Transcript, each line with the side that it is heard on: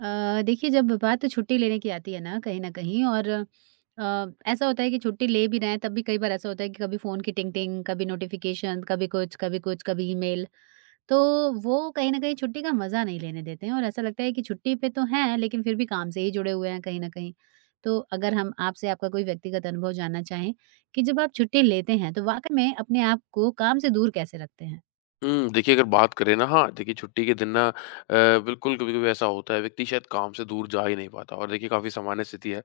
right: देखिए जब बात छुट्टी लेने की आती है ना कहीं न कहीं और ऐसा होता है कि छुट्टी ले भी रहे हैं तब भी कई बार ऐसा होता है कि कभी फ़ोन की टिंग-टिंग, कभी नोटिफ़िकेशन, कभी कुछ, कभी कुछ, कभी ईमेल। तो वो कहीं न कहीं छुट्टी का मज़ा नहीं लेने देते हैं और ऐसा लगता है कि छुट्टी पे तो हैं लेकिन फिर भी काम से ही जुड़े हुए हैं कहीं न कहीं। तो अगर हम आपसे आपका कोई व्यक्तिगत अनुभव जानना चाहें कि जब आप छुट्टी लेते हैं तो वाक़ई में अपने आप को काम से दूर कैसे रखते हैं?
left: देखिए अगर बात करें ना हाँ, देखिए छुट्टी के दिन ना बिल्कुल कभी-कभी ऐसा होता है व्यक्ति शायद काम से दूर जा ही नहीं पाता और देखिए काफ़ी सामान्य स्थिति है।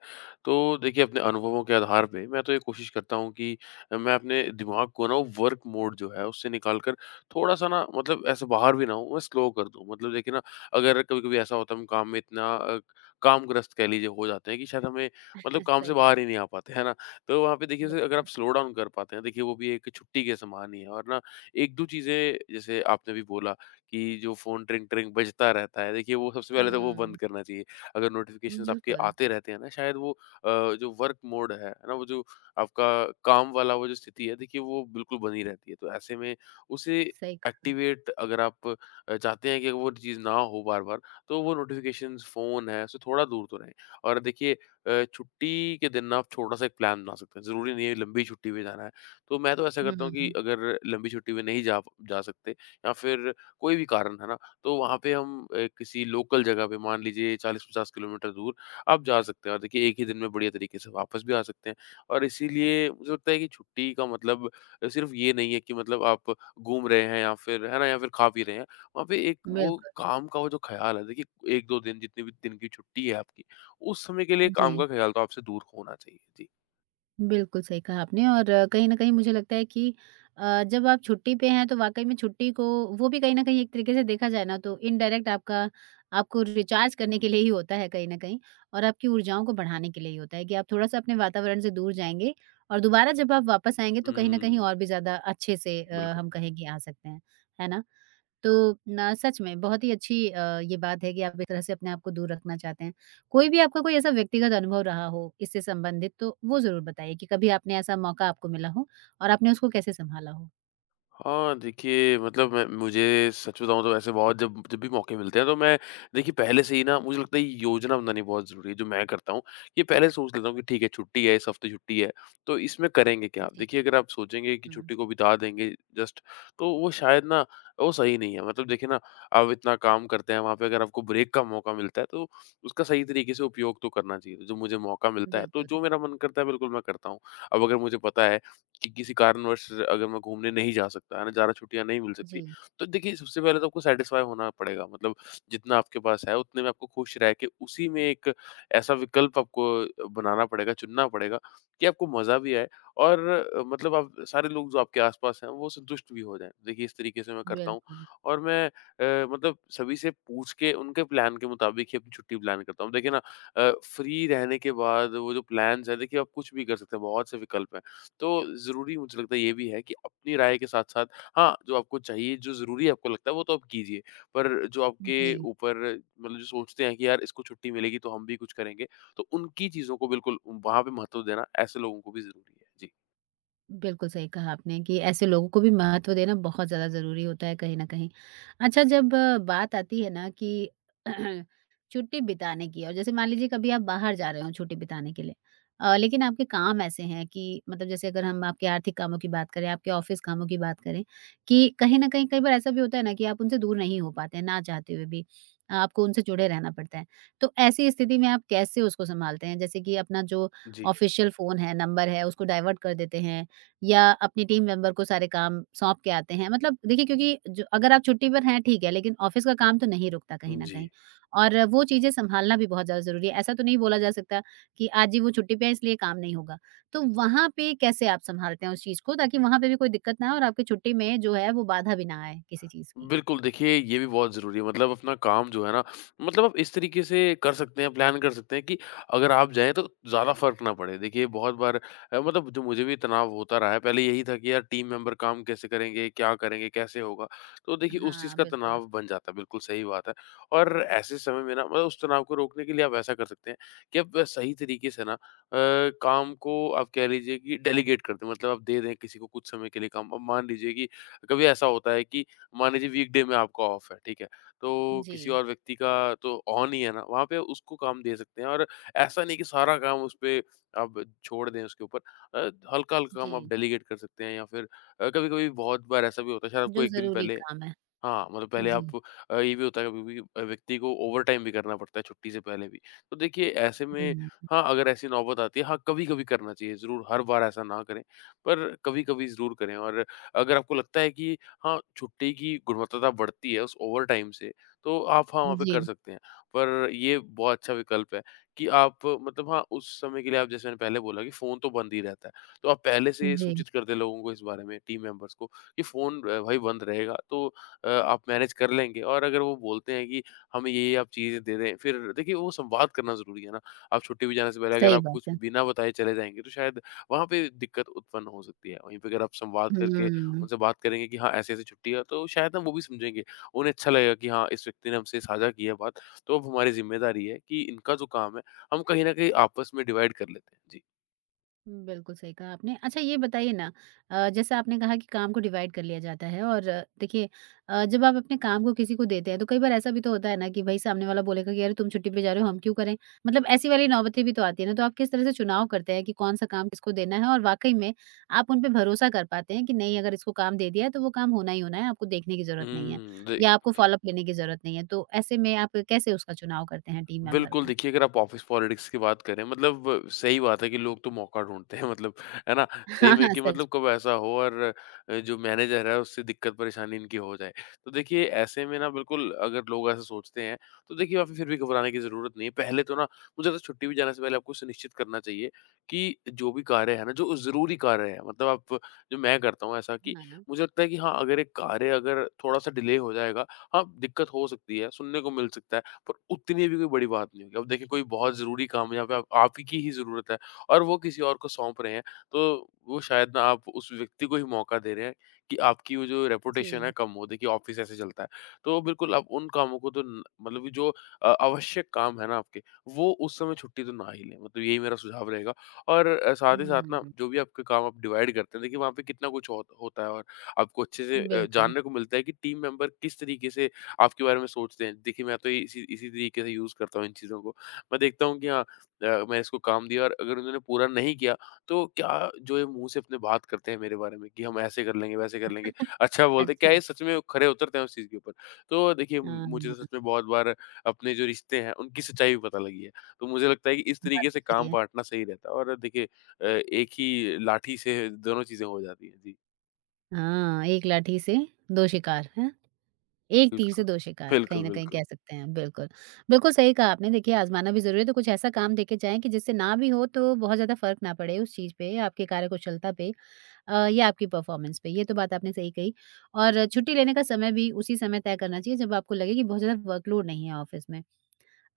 left: तो देखिए अपने अनुभवों के आधार पे मैं तो ये कोशिश करता हूँ कि मैं अपने दिमाग को ना वर्क मोड जो है उससे निकाल कर थोड़ा-सा ना मतलब ऐसे बाहर भी ना हूँ, मैं स्लो कर दूँ। मतलब देखिए ना अगर कभी-कभी ऐसा होता है हम काम में इतना कामग्रस्त कह लीजिए हो जाते हैं कि शायद हमें मतलब काम से
right: सही बात
left: बाहर ही
right: है,
left: नहीं आ पाते, है ना? तो वहाँ पे देखिए उसे अगर आप
right: बिल्कुल।
left: स्लो डाउन कर पाते हैं देखिए वो भी एक छुट्टी के समान ही है और ना 1-2 चीज़ें जैसे आपने अभी बोला कि जो फ़ोन ट्रिंग-ट्रिंग बजता रहता है, देखिए वो सबसे पहले तो वो बंद
right: हुँ,
left: करना चाहिए। अगर नोटिफ़िकेशंस आपके
right: बिल्कुल,
left: आते रहते हैं ना, शायद वो जो वर्क मोड है ना? वो जो आपका काम वाला वो जो स्थिति है, देखिए वो बिल्कुल बनी रहती है। तो ऐसे में उसे
right: सही कहा।
left: एक्टिवेट अगर आप चाहते हैं कि वो चीज़ ना हो बार-बार, तो वो नोटिफ़िकेशंस, फ़ोन है, उससे थोड़ा दूर तो रहें। और देखिए छुट्टी के दिन ना आप छोटा-सा एक प्लान बना सकते हैं। ज़रूरी नहीं है लंबी छुट्टी पे जाना है। तो मैं तो ऐसा करता हूँ कि
right: हुँ।
left: अगर लंबी छुट्टी में नहीं जा जा सकते या फिर कोई भी कारण है ना, तो वहाँ पे हम किसी लोकल जगह पे मान लीजिए 40-50 किलोमीटर दूर आप जा सकते हैं और देखिए एक ही दिन में बढ़िया तरीके से वापस भी आ सकते हैं। और इसीलिए मुझे लगता है कि छुट्टी का मतलब सिर्फ ये नहीं है कि मतलब आप घूम रहे हैं या फिर है ना, या फिर खा पी रहे हैं। वहाँ पे एक वो
right: बिल्कुल,
left: काम का वो जो ख़्याल है देखिए 1-2 दिन जितने भी दिन की छुट्टी है आपकी, उस समय के लिए
right: जी।
left: काम का ख़्याल तो आपसे दूर होना चाहिए। जी।
right: बिल्कुल सही कहा आपने और कहीं न कहीं मुझे लगता है कि जब आप छुट्टी पे हैं तो वाक़ई में छुट्टी को वो भी कहीं न कहीं एक तरीके से देखा जाए ना तो इनडायरेक्ट आपका आपको रिचार्ज करने के लिए ही होता है कहीं न कहीं और आपकी ऊर्जाओं को बढ़ाने के लिए ही होता है कि आप थोड़ा-सा अपने वातावरण से दूर जाएँगे और दोबारा जब आप वापस आएँगे तो कहीं न कहीं
left: हुँ,
right: और भी ज़्यादा अच्छे से
left: बिल्कुल।
right: हम कहें कि आ सकते हैं। है ना? तो ना सच में बहुत ही अच्छी ये बात है कि आप एक तरह से अपने आप को दूर रखना चाहते हैं। कोई भी आपका कोई ऐसा व्यक्तिगत अनुभव रहा हो इससे संबंधित तो वो ज़रूर बताइए कि कभी आपने ऐसा मौका आपको मिला हो और आपने उसको कैसे सँभाला हो?
left: हाँ, देखिए मतलब मैं मुझे सच बताऊँ तो ऐसे बहुत जब जब भी मौके मिलते हैं तो मैं देखिए पहले से ही ना मुझे लगता है ये योजना बनानी बहुत ज़रूरी है जो मैं करता हूँ। ये पहले सोच लेता हूँ कि ठीक है छुट्टी है, इस हफ़्ते छुट्टी है, तो इसमें करेंगे क्या?
right: जी।
left: देखिए अगर आप सोचेंगे कि
right: हुँ,
left: छुट्टी को बिता देंगे जस्ट तो वो शायद ना वो सही नहीं है। मतलब देखिए ना आप इतना काम करते हैं वहाँ पे अगर आपको ब्रेक का मौका मिलता है तो उसका सही तरीके से उपयोग तो करना चाहिए। जो मुझे मौका मिलता है तो
right: बिल्कुल।
left: जो मेरा मन करता है बिल्कुल मैं करता हूँ। अब अगर मुझे पता है कि किसी कारणवश अगर मैं घूमने नहीं जा सकता, है ना, ज़्यादा छुट्टियाँ नहीं मिल सकती,
right: जी,
left: तो देखिए सबसे पहले तो आपको सैटिस्फ़ाई होना पड़ेगा। मतलब जितना आपके पास है उतने में आपको खुश रह के उसी में एक ऐसा विकल्प आपको बनाना पड़ेगा, चुनना पड़ेगा कि आपको मज़ा भी आए और मतलब आप सारे लोग जो आपके आस-पास हैं वो संतुष्ट भी हो जाएँ। देखिए इस तरीके से मैं करता हूँ
right: बिल्कुल।
left: और मैं मतलब सभी से पूछ के उनके प्लान के मुताबिक ही अपनी छुट्टी प्लान करता हूँ। देखिए ना अ, फ्री रहने के बाद वो जो प्लान्स हैं देखिए आप कुछ भी कर सकते हैं, बहुत से विकल्प हैं। तो ज़रूरी मुझे लगता है ये भी है कि अपनी राय के साथ-साथ हाँ, जो आपको चाहिए, जो ज़रूरी आपको लगता है वो तो आप कीजिए। पर जो आपके
right: जी।
left: ऊपर मतलब जो सोचते हैं कि यार इसको छुट्टी मिलेगी तो हम भी कुछ करेंगे, तो उनकी चीज़ों को बिल्कुल वहाँ पे महत्व देना ऐसे लोगों को भी ज़रूरी है। जी।
right: बिल्कुल सही कहा आपने कि ऐसे लोगों को भी महत्व देना बहुत ज़्यादा ज़रूरी होता है कहीं न कहीं। अच्छा जब बात आती है ना कि छुट्टी बिताने की और जैसे मान लीजिए कभी आप बाहर जा रहे हो छुट्टी बिताने के लिए, लेकिन आपके काम ऐसे हैं कि मतलब जैसे अगर हम आपके आर्थिक कामों की बात करें, आपके ऑफ़िस कामों की बात करें कि कहीं न कहीं कई बार ऐसा भी होता है ना कि आप उनसे दूर नहीं हो पाते हैं, ना चाहते हुए भी। आपको उनसे जुड़े रहना पड़ता है। तो ऐसी स्थिति में आप कैसे उसको सँभालते हैं? जैसे कि अपना जो
left: जी,
right: ऑफ़िशियल फ़ोन है, नंबर है उसको डाइवर्ट कर देते हैं या अपने टीम मेंबर को सारे काम सौंप के आते हैं। मतलब देखिए क्योंकि जो अगर आप छुट्टी पर हैं ठीक है, लेकिन ऑफ़िस का काम तो नहीं रुकता कहीं न
left: जी।
right: कहीं और वो चीज़ें सँभालना भी बहुत ज़्यादा ज़रूरी है। ऐसा तो नहीं बोला जा सकता कि आज जी वो छुट्टी पे है इसलिए काम नहीं होगा। तो वहाँ पे कैसे आप सँभालते हैं उस चीज़ को ताकि वहाँ पे भी कोई दिक्कत ना आए और आपकी छुट्टी में जो है वो बाधा भी ना आए किसी चीज़ की?
left: बिल्कुल, देखिए ये भी बहुत ज़रूरी है मतलब अपना काम जो है ना मतलब आप इस तरीके से कर सकते हैं, प्लान कर सकते हैं कि अगर आप जाएँ तो ज़्यादा फ़र्क ना पड़े। देखिए बहुत बार मतलब जो मुझे भी तनाव होता रहा है, पहले यही था कि यार टीम मेंबर काम कैसे करेंगे, क्या करेंगे, कैसे होगा? तो देखिए उस चीज़
right: हाँ,
left: का
right: बिल्कुल।
left: तनाव बन जाता है, बिल्कुल सही बात है। और ऐसे समय में ना मतलब उस तनाव को रोकने के लिए आप ऐसा कर सकते हैं कि आप सही तरीके से ना काम को आप कह लीजिए कि डेलीगेट कर दें मतलब आप दे दें किसी को कुछ समय के लिए काम। अब मान लीजिए कि कभी ऐसा होता है कि मान लीजिए वीकडे में आपका ऑफ है, ठीक है? तो किसी
right: जी,
left: और व्यक्ति का तो ऑन ही है ना, वहाँ पे उसको काम दे सकते हैं और ऐसा नहीं कि सारा काम उस पे आप छोड़ दें उसके ऊपर। हल्का-हल्का काम आप
right: जी।
left: डेलीगेट कर सकते हैं या फिर कभी-कभी बहुत बार ऐसा भी होता है शायद आपको
right: जो
left: 1 दिन
right: ज़रूरी
left: पहले
right: काम है।
left: हाँ, मतलब पहले
right: जी।
left: आप ये भी होता है कभी-कभी व्यक्ति को ओवरटाइम भी करना पड़ता है छुट्टी से पहले भी। तो देखिए ऐसे में
right: हुँ।
left: हाँ, अगर ऐसी नौबत आती है, हाँ, कभी-कभी करना चाहिए ज़रूर, हर बार ऐसा ना करें, पर कभी-कभी ज़रूर करें और अगर आपको लगता है कि हाँ, छुट्टी की गुणवत्ता बढ़ती है उस ओवरटाइम से, तो आप हाँ, वहाँ पे कर
right: जी,
left: सकते हैं। पर ये बहुत अच्छा विकल्प है कि आप मतलब हाँ, उस समय के लिए आप जैसे मैंने पहले बोला कि फ़ोन तो बंद ही रहता है, तो आप पहले से
right: जी।
left: सूचित कर दें लोगों को इस बारे में, टीम मेंबर्स को कि फ़ोन भाई बंद रहेगा, तो आप मैनेज कर लेंगे और अगर वो बोलते हैं कि हमें ये आप चीज़ें दे दें, फिर देखिए वो संवाद करना ज़रूरी है ना। आप छुट्टी पे जाने से पहले अगर
right: सही
left: आप
right: बात
left: कुछ
right: है।
left: बिना बताए चले जाएँगे तो शायद वहाँ पे दिक्कत उत्पन्न हो सकती है। वहीं पे अगर आप संवाद करके
right: हुँ।
left: उनसे बात करेंगे कि हाँ, ऐसे-ऐसे छुट्टी है तो शायद ना वो भी समझेंगे। उन्हें अच्छा लगेगा कि हाँ, इस व्यक्ति ने हमसे साझा की है बात, तो अब हमारी ज़िम्मेदारी है कि इनका जो काम है हम कहीं न कहीं आपस में डिवाइड कर लेते हैं। जी।
right: बिल्कुल सही कहा आपने। अच्छा ये बताइए ना जैसे आपने कहा कि काम को डिवाइड कर लिया जाता है और देखिए जब आप अपने काम को किसी को देते हैं तो कई बार ऐसा भी तो होता है ना कि भाई सामने वाला बोलेगा कि अरे तुम छुट्टी पे जा रहे हो हम क्यों करें? मतलब ऐसी वाली नौबतें भी तो आती है ना, तो आप किस तरह से चुनाव करते हैं कि कौन सा काम किसको देना है और वाक़ई में आप उन पे भरोसा कर पाते हैं कि नहीं अगर इसको काम दे दिया है तो वो काम होना ही होना है, आपको देखने की ज़रूरत नहीं है
left: हुँ, जी।
right: या आपको फ़ॉलो-अप लेने की ज़रूरत नहीं है। तो ऐसे में आप कैसे उसका चुनाव करते हैं टीम मेंबर
left: बिल्कुल,
right: का?
left: देखिए अगर आप ऑफ़िस पॉलिटिक्स की बात करें मतलब सही बात है कि लोग तो मौका ढूँढते हैं मतलब, है ना? सही
right: हाँ,
left: में
right: हाँ,
left: कि
right: सच
left: मतलब कब ऐसा हो और जो मैनेजर है उससे दिक्कत परेशानी इनकी हो जाए। तो देखिए ऐसे में ना बिल्कुल अगर लोग ऐसा सोचते हैं, तो देखिए आपको फिर भी घबराने की ज़रूरत नहीं है। पहले तो ना मुझे लगता है छुट्टी पे जाने से पहले आपको सुनिश्चित करना चाहिए कि जो भी कार्य है ना, जो ज़रूरी कार्य है मतलब आप जो मैं करता हूँ ऐसा कि
right: में। हाँ,
left: मुझे लगता है कि हाँ, अगर एक कार्य अगर थोड़ा-सा डिले हो जाएगा, हाँ, दिक्कत हो सकती है, सुनने को मिल सकता है। पर उतनी भी कोई बड़ी बात नहीं होगी। अब देखिए कोई बहुत ज़रूरी काम है, यहाँ पे आप ही की ही ज़रूरत है और वो किसी और को सौंप रहे हैं, तो वो शायद ना आप उस व्यक्ति को ही मौका दे रहे हैं कि आपकी वो जो
right: जी।
left: रेपुटेशन है कम हो। देखिए ऑफ़िस ऐसे चलता है, तो बिल्कुल आप उन कामों को तो न मतलब कि जो आवश्यक काम है ना आपके, वो उस समय छुट्टी तो ना ही लें, मतलब यही मेरा सुझाव रहेगा। और साथ ही साथ ना
right: हुँ।
left: जो भी आपके काम आप डिवाइड करते हैं, देखिए वहाँ पे कितना कुछ होता है और आपको अच्छे से
right: बिल्कुल,
left: जानने को मिलता है कि टीम मेंबर किस तरीके से आपके बारे में सोचते हैं। देखिए मैं तो इसी इसी तरीके से यूज़ करता हूँ इन चीज़ों को। मैं देखता हूँ कि हाँ मैं इसको काम दिया और अगर उन्होंने पूरा नहीं किया तो क्या जो ये मुँह से अपने बात करते हैं मेरे बारे में कि हम ऐसे कर लेंगे, वैसे कर लेंगे। अच्छा बोलते हैं, क्या ये
right: अच्छा,
left: सच में खरे उतरते हैं उस चीज़ के ऊपर? तो देखिए मुझे तो
right: हाँ,
left: सच में बहुत बार अपने जो रिश्ते हैं उनकी सच्चाई भी पता लगी है। तो मुझे लगता है कि इस
right: बात
left: तरीके से
right: तो सही
left: काम
right: है।
left: बाँटना सही रहता है और देखिए एक ही लाठी से दोनों चीज़ें हो जाती हैं। जी,
right: हाँ, एक लाठी से 2 शिकार, हैं? एक तीर से
left: बिल्कुल।
right: 2 शिकार, कहीं
left: बिल्कुल,
right: न कहीं कह
left: बिल्कुल।
right: सकते हैं, बिल्कुल। बिल्कुल सही कहा आपने, देखिए आज़माना भी ज़रूरी है, तो कुछ ऐसा काम देके जाएँ कि जिससे ना भी हो तो बहुत ज़्यादा फ़र्क ना पड़े उस चीज़ पे, आपकी कार्यकुशलता पे, या आपकी परफ़ॉर्मेंस पे, ये तो बात आपने सही कही। और छुट्टी लेने का समय भी उसी समय तय करना चाहिए जब आपको लगे कि बहुत ज़्यादा वर्कलोड नहीं है ऑफ़िस में।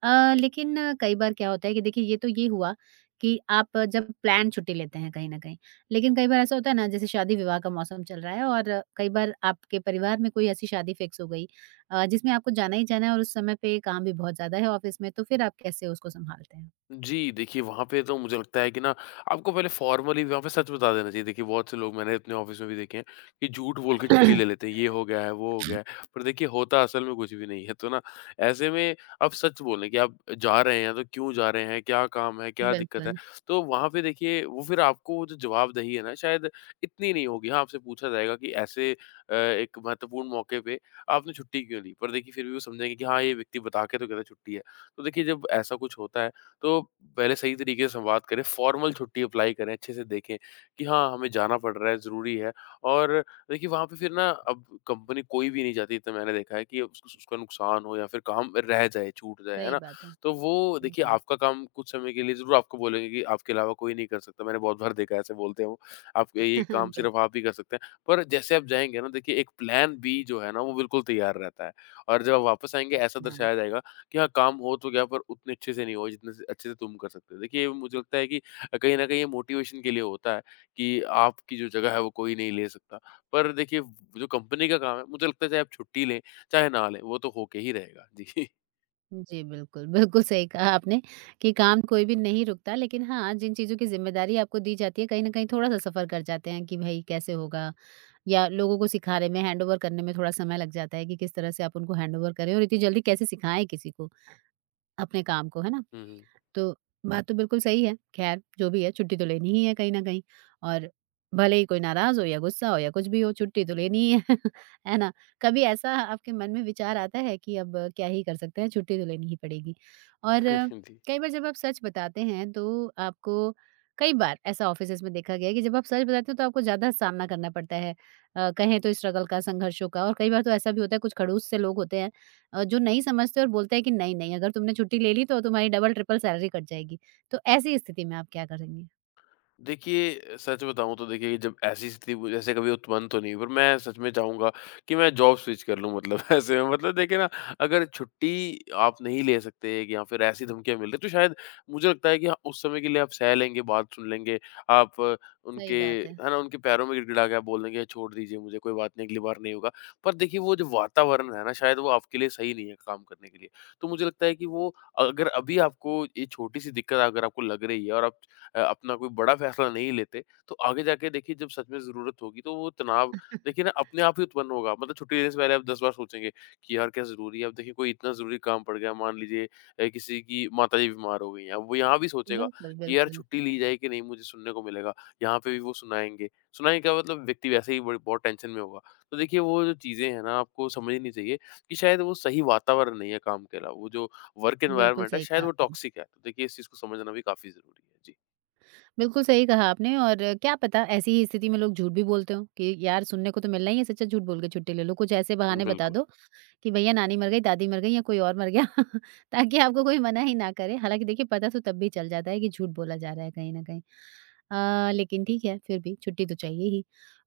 right: लेकिन कई बार क्या होता है कि देखिए ये तो ये हुआ कि आप, जब प्लान छुट्टी लेते हैं कहीं न कहीं। लेकिन कई बार ऐसा होता है ना जैसे शादी-विवाह का मौसम चल रहा है और कई बार आपके परिवार में कोई ऐसी शादी फिक्स हो गई, जिसमें आपको जाना ही जाना है और उस समय पे काम भी बहुत ज़्यादा है ऑफ़िस में, तो फिर आप कैसे उसको सँभालते हैं?
left: जी, देखिए वहाँ पे तो मुझे लगता है कि ना आपको पहले फ़ॉर्मली वहाँ पे सच बता देना चाहिए। देखिए बहुत से लोग मैंने अपने ऑफ़िस में भी देखे हैं कि झूठ बोल के छुट्टी ले लेते हैं, ये हो गया है, वो हो गया है। पर देखिए होता असल में कुछ भी नहीं है। तो ना ऐसे में आप सच बोलें कि आप जा रहे हैं, तो क्यों जा रहे हैं, क्या काम है, क्या दिक्कत है?
right: बिल्कुल,
left: तो वहाँ पे देखिए वो फिर आपको वो जो जवाबदेही है ना शायद इतनी नहीं होगी। हाँ, आपसे पूछा जाएगा कि ऐसे एक महत्वपूर्ण मौके पे आपने छुट्टी क्यों ली? पर देखिए फिर भी वो समझेंगे कि हाँ, ये व्यक्ति बता के तो गया था छुट्टी है। तो देखिए जब ऐसा कुछ होता है तो पहले सही तरीके से संवाद करें, फॉर्मल छुट्टी अप्लाई करें, अच्छे से देखें कि हाँ, हमें जाना पड़ रहा है, ज़रूरी है। और देखिए वहाँ पे फिर ना, अब कंपनी कोई भी नहीं चाहती, इतना मैंने देखा है, कि उस उसका नुकसान हो या फिर काम रह जाए, छूट जाए, है
right: सही
left: ना?
right: बात है।
left: तो वो देखिए
right: जी।
left: आपका काम कुछ समय के लिए ज़रूर आपको बोलेंगे कि आपके अलावा कोई नहीं कर सकता, मैंने बहुत बार देखा है ऐसे बोलते हैं वो, आप ये काम
right: बिल्कुल
left: सिर्फ़ आप ही कर सकते हैं। पर जैसे आप जाएँगे ना देखिए, एक प्लान बी जो है ना वो बिल्कुल तैयार रहता है। और जब आप वापस आएँगे, ऐसा
right: सही कहा।
left: दर्शाया जाएगा कि हाँ, काम हो तो गया पर उतने अच्छे से नहीं हुआ जितने से अच्छे से तुम कर सकते हो। देखिए, मुझे लगता है कि कहीं न कहीं ये मोटिवेशन के लिए होता है, कि आपकी जो जगह है वो कोई नहीं ले सकता। पर देखिए, जो कंपनी का काम है मुझे लगता है चाहे आप छुट्टी लें, चाहे ना लें, वो तो होके ही रहेगा। जी।
right: जी, बिल्कुल, बिल्कुल सही कहा आपने कि काम कोई भी नहीं रुकता लेकिन हाँ, जिन चीज़ों की ज़िम्मेदारी आपको दी जाती है कहीं न कहीं थोड़ा-सा सफ़र कर जाते हैं कि भई कैसे होगा या लोगों को सिखाने में, हैंडओवर करने में थोड़ा समय लग जाता है कि किस तरह से आप उनको हैंडओवर करें और इतनी जल्दी कैसे सिखाएँ किसी को अपने काम को, है ना?
left: हुँ, हुँ।
right: तो बात तो बिल्कुल सही है। ख़ैर जो भी है छुट्टी तो लेनी ही है कहीं न कहीं और भले ही कोई नाराज़ हो या गुस्सा हो या कुछ भी हो छुट्टी तो लेनी ही है। है ना? कभी ऐसा आपके मन में विचार आता है कि अब क्या ही कर सकते हैं छुट्टी तो लेनी ही पड़ेगी? और
left: जी।
right: कई बार जब आप सच बताते हैं तो आपको कई बार ऐसा ऑफ़िसेज़ में देखा गया है कि जब आप सच बताते हो तो आपको ज़्यादा सामना करना पड़ता है। कहें तो स्ट्रगल का, संघर्षों का और कई बार तो ऐसा भी होता है कुछ खड़ूस से लोग होते हैं, जो नहीं समझते और बोलते हैं कि नहीं, नहीं अगर तुमने छुट्टी ले ली तो तुम्हारी डबल ट्रिपल सैलरी कट जाएगी। तो ऐसी स्थिति में आप क्या करेंगे?
left: देखिए, सच बताऊँ तो देखिए, जब ऐसी स्थिति वो जैसे कभी उत्पन्न तो नहीं हुई, पर मैं सच में चाहूँगा कि मैं जॉब स्विच कर लूँ मतलब। ऐसे में मतलब देखिए ना, अगर छुट्टी आप नहीं ले सकते या फिर ऐसी धमकियाँ मिल रही, तो शायद मुझे लगता है कि हाँ, उस समय के लिए आप सह लेंगे, बात सुन लेंगे। आप अ,
right: सही
left: उनके
right: बात है।
left: है ना, उनके पैरों में गिड़गिड़ा के आप बोल देंगे छोड़ दीजिए मुझे, कोई बात नहीं, अगली बार नहीं होगा। पर देखिए वो जो वातावरण है ना, शायद वो आपके लिए सही नहीं है काम करने के लिए। तो मुझे लगता है कि वो, अगर अभी आपको ये छोटी-सी दिक्कत अगर आपको लग रही है और आप अपना कोई बड़ा फैसला नहीं लेते, तो आगे जाके देखिए, जब सच में ज़रूरत होगी तो वो तनाव देखिए ना अपने आप ही उत्पन्न होगा। मतलब छुट्टी लेने से पहले आप 10 बार सोचेंगे कि यार क्या ज़रूरी है? अब देखिए कोई इतना ज़रूरी काम पड़ गया, मान लीजिए किसी की माताजी बीमार हो गई हैं, अब वो यहाँ भी सोचेगा
right: बिल्कुल,
left: कि यार
right: बिल्कुल।
left: छुट्टी ली जाए कि नहीं, मुझे सुनने को मिलेगा, यहाँ पे भी वो सुनाएँगे। सुनाएँगे क्या मतलब, व्यक्ति वैसे ही बड़ी बहुत टेंशन में होगा। तो देखिए वो जो चीज़ें हैं ना, आपको समझनी चाहिए कि शायद वो सही वातावरण नहीं है। काम के अलावा वो जो वर्क
right: बिल्कुल
left: एनवायरनमेंट है,
right: सही
left: शायद
right: कहा
left: वो
right: आपने।
left: टॉक्सिक है। तो देखिए इस चीज़ को समझना भी काफ़ी ज़रूरी है। जी।
right: बिल्कुल सही कहा आपने और क्या पता ऐसी ही स्थिति में लोग झूठ भी बोलते हों कि यार सुनने को तो मिलना ही है सच्चा झूठ बोल के छुट्टी ले लो। कुछ ऐसे बहाने बता
left: बिल्कुल।
right: दो कि भैया नानी मर गई, दादी मर गई या कोई और मर गया ताकि आपको कोई मना ही ना करे। हालाँकि देखिए पता तो तब भी चल जाता है कि झूठ बोला जा रहा है कहीं न कहीं। लेकिन ठीक है फिर भी छुट्टी तो चाहिए ही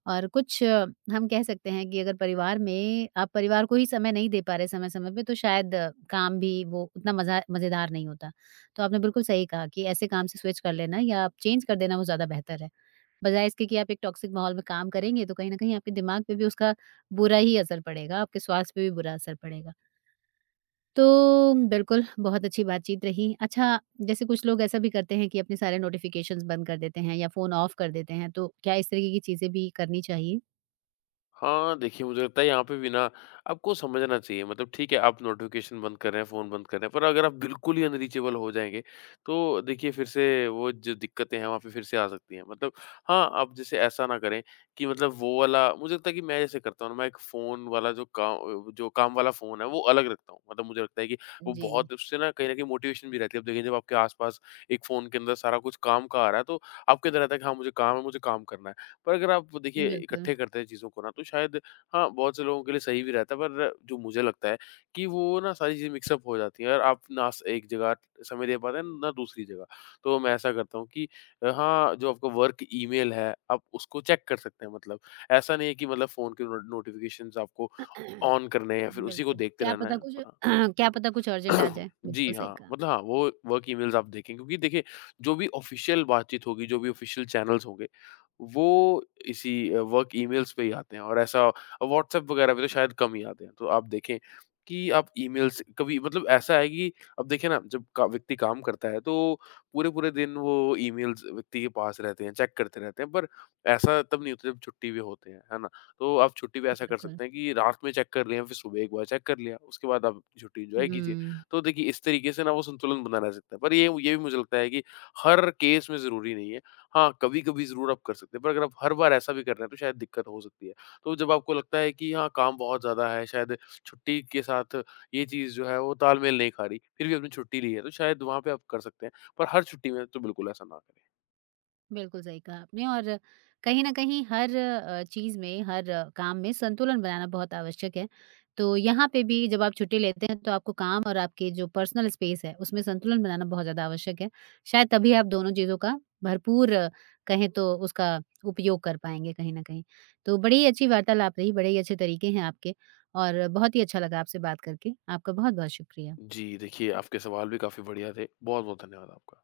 right: और कुछ, हम कह सकते हैं कि अगर परिवार में आप परिवार को ही समय नहीं दे पा रहे समय-समय पे तो शायद काम भी वो उतना मज़ा मज़ेदार नहीं होता। तो आपने बिल्कुल सही कहा कि ऐसे काम से स्विच कर लेना या आप चेंज कर देना वो ज़्यादा बेहतर है। बजाय इसके कि आप एक टॉक्सिक माहौल में काम करेंगे तो कहीं न कहीं आपके दिमाग पे भी उसका बुरा ही असर पड़ेगा, आपके स्वास्थ्य पे भी बुरा असर पड़ेगा। तो बिल्कुल, बहुत अच्छी बातचीत रही। अच्छा, जैसे कुछ लोग ऐसा भी करते हैं कि अपने सारे नोटिफ़िकेशंस बंद कर देते हैं या फ़ोन ऑफ कर देते हैं, तो क्या इस तरीके की चीज़ें भी करनी चाहिए?
left: हाँ, देखिए मुझे लगता है यहाँ पे भी ना, आपको समझना चाहिए। मतलब ठीक है, आप नोटिफ़िकेशन बंद कर रहे हैं, फ़ोन बंद कर रहे हैं, पर अगर आप बिल्कुल ही अनरीचेबल हो जाएँगे, तो देखिए फिर से वो जो दिक्कतें हैं वहाँ पे फिर से आ सकती हैं। मतलब हाँ, आप जैसे ऐसा ना करें कि मतलब वो वाला, मुझे लगता है कि मैं जैसे करता हूँ ना, मैं एक फ़ोन वाला जो काम वाला फ़ोन है वो अलग रखता हूँ। मतलब मुझे लगता है कि वो
right: जी,
left: बहुत, उससे ना कहीं न कहीं मोटिवेशन भी रहती है। अब देखिए जब आपके आस-पास एक फ़ोन के अंदर सारा कुछ काम का आ रहा है, तो आपके अंदर रहता है कि हाँ, मुझे काम है, मुझे काम करना है। पर अगर आप देखिए
right: बिल्कुल।
left: इकट्ठे करते हैं चीज़ों को ना, तो शायद हाँ, बहुत से लोगों के लिए सही भी रहता है, पर जो मुझे लगता है कि वो ना सारी चीज़ें मिक्सअप हो जाती हैं और आप ना स एक जगह समय दे पाते हैं ना दूसरी जगह। तो मैं ऐसा करता हूँ कि हाँ, जो आपका वर्क ईमेल है आप उसको चेक कर सकते हैं मतलब। ऐसा नहीं है कि मतलब फ़ोन के नो नोटिफ़िकेशंस आपको
right: बिल्कुल।
left: ऑन करने हैं या फिर उसी को
right: बिल्कुल,
left: देखते
right: क्या
left: रहना
right: पता
left: है।
right: कुछ
left: पर हाँ,
right: क्या पता कुछ अर्जेंट आ
left: बिल्कुल।
right: जाए।
left: जी
right: बिल्कुल सही
left: हाँ,
right: कहा,
left: मतलब हाँ, वो वर्क ईमेल्स आप देखें, क्योंकि देखिए जो भी ऑफ़िशियल बातचीत होगी, जो भी ऑफ़िशियल चैनल्स होंगे, वो इसी वर्क ईमेल्स पे ही आते हैं, और ऐसा व्हाट्सएप वगैरह पे तो शायद कम ही आते हैं। तो आप देखें कि आप ईमेल्स कभी मतलब, ऐसा है कि अब देखिए ना, जब का व्यक्ति काम करता है तो पूरे-पूरे दिन वो ईमेल्स व्यक्ति के पास रहते हैं, चेक करते रहते हैं। पर ऐसा तब नहीं होता जब छुट्टी पे होते हैं, है ना? तो आप छुट्टी पे ऐसा कर
right: बिल्कुल।
left: सकते हैं कि रात में चेक कर लिया, फिर सुबह एक बार चेक कर लिया, उसके बाद आप अपनी छुट्टी एन्जॉय कीजिए।
right: हुँ।
left: तो देखिए इस तरीके से ना, वो संतुलन बना रह सकता है। पर ये भी मुझे लगता है कि हर केस में ज़रूरी नहीं है। हाँ, कभी-कभी ज़रूर आप कर सकते हैं, पर अगर आप हर बार ऐसा भी कर रहे हैं, तो शायद दिक्कत हो सकती है। तो जब आपको लगता है कि हाँ, काम बहुत ज़्यादा है, शायद छुट्टी के साथ ये चीज़ जो है, वो तालमेल नहीं खा रही, फिर भी आपने छुट्टी ली है, तो शायद वहाँ पे आप कर सकते हैं। पर हर छुट्टी में तो बिल्कुल ऐसा ना करें।
right: बिल्कुल सही कहा आपने और कहीं न कहीं हर चीज़ में, हर काम में संतुलन बनाना बहुत आवश्यक है। तो यहाँ पे भी जब आप छुट्टी लेते हैं तो आपको काम और आपके जो पर्सनल स्पेस है, उसमें संतुलन बनाना बहुत ज़्यादा आवश्यक है। शायद तभी आप दोनों चीज़ों का भरपूर कहें तो उसका उपयोग कर पाएँगे कहीं न कहीं। तो बड़ी ही अच्छी वार्तालाप रही, बड़े ही अच्छे तरीके हैं आपके और बहुत ही अच्छा लगा आपसे बात करके। आपका बहुत-बहुत शुक्रिया।
left: जी, देखिए, आपके सवाल भी काफ़ी बढ़िया थे। बहुत-बहुत धन्यवाद आपका।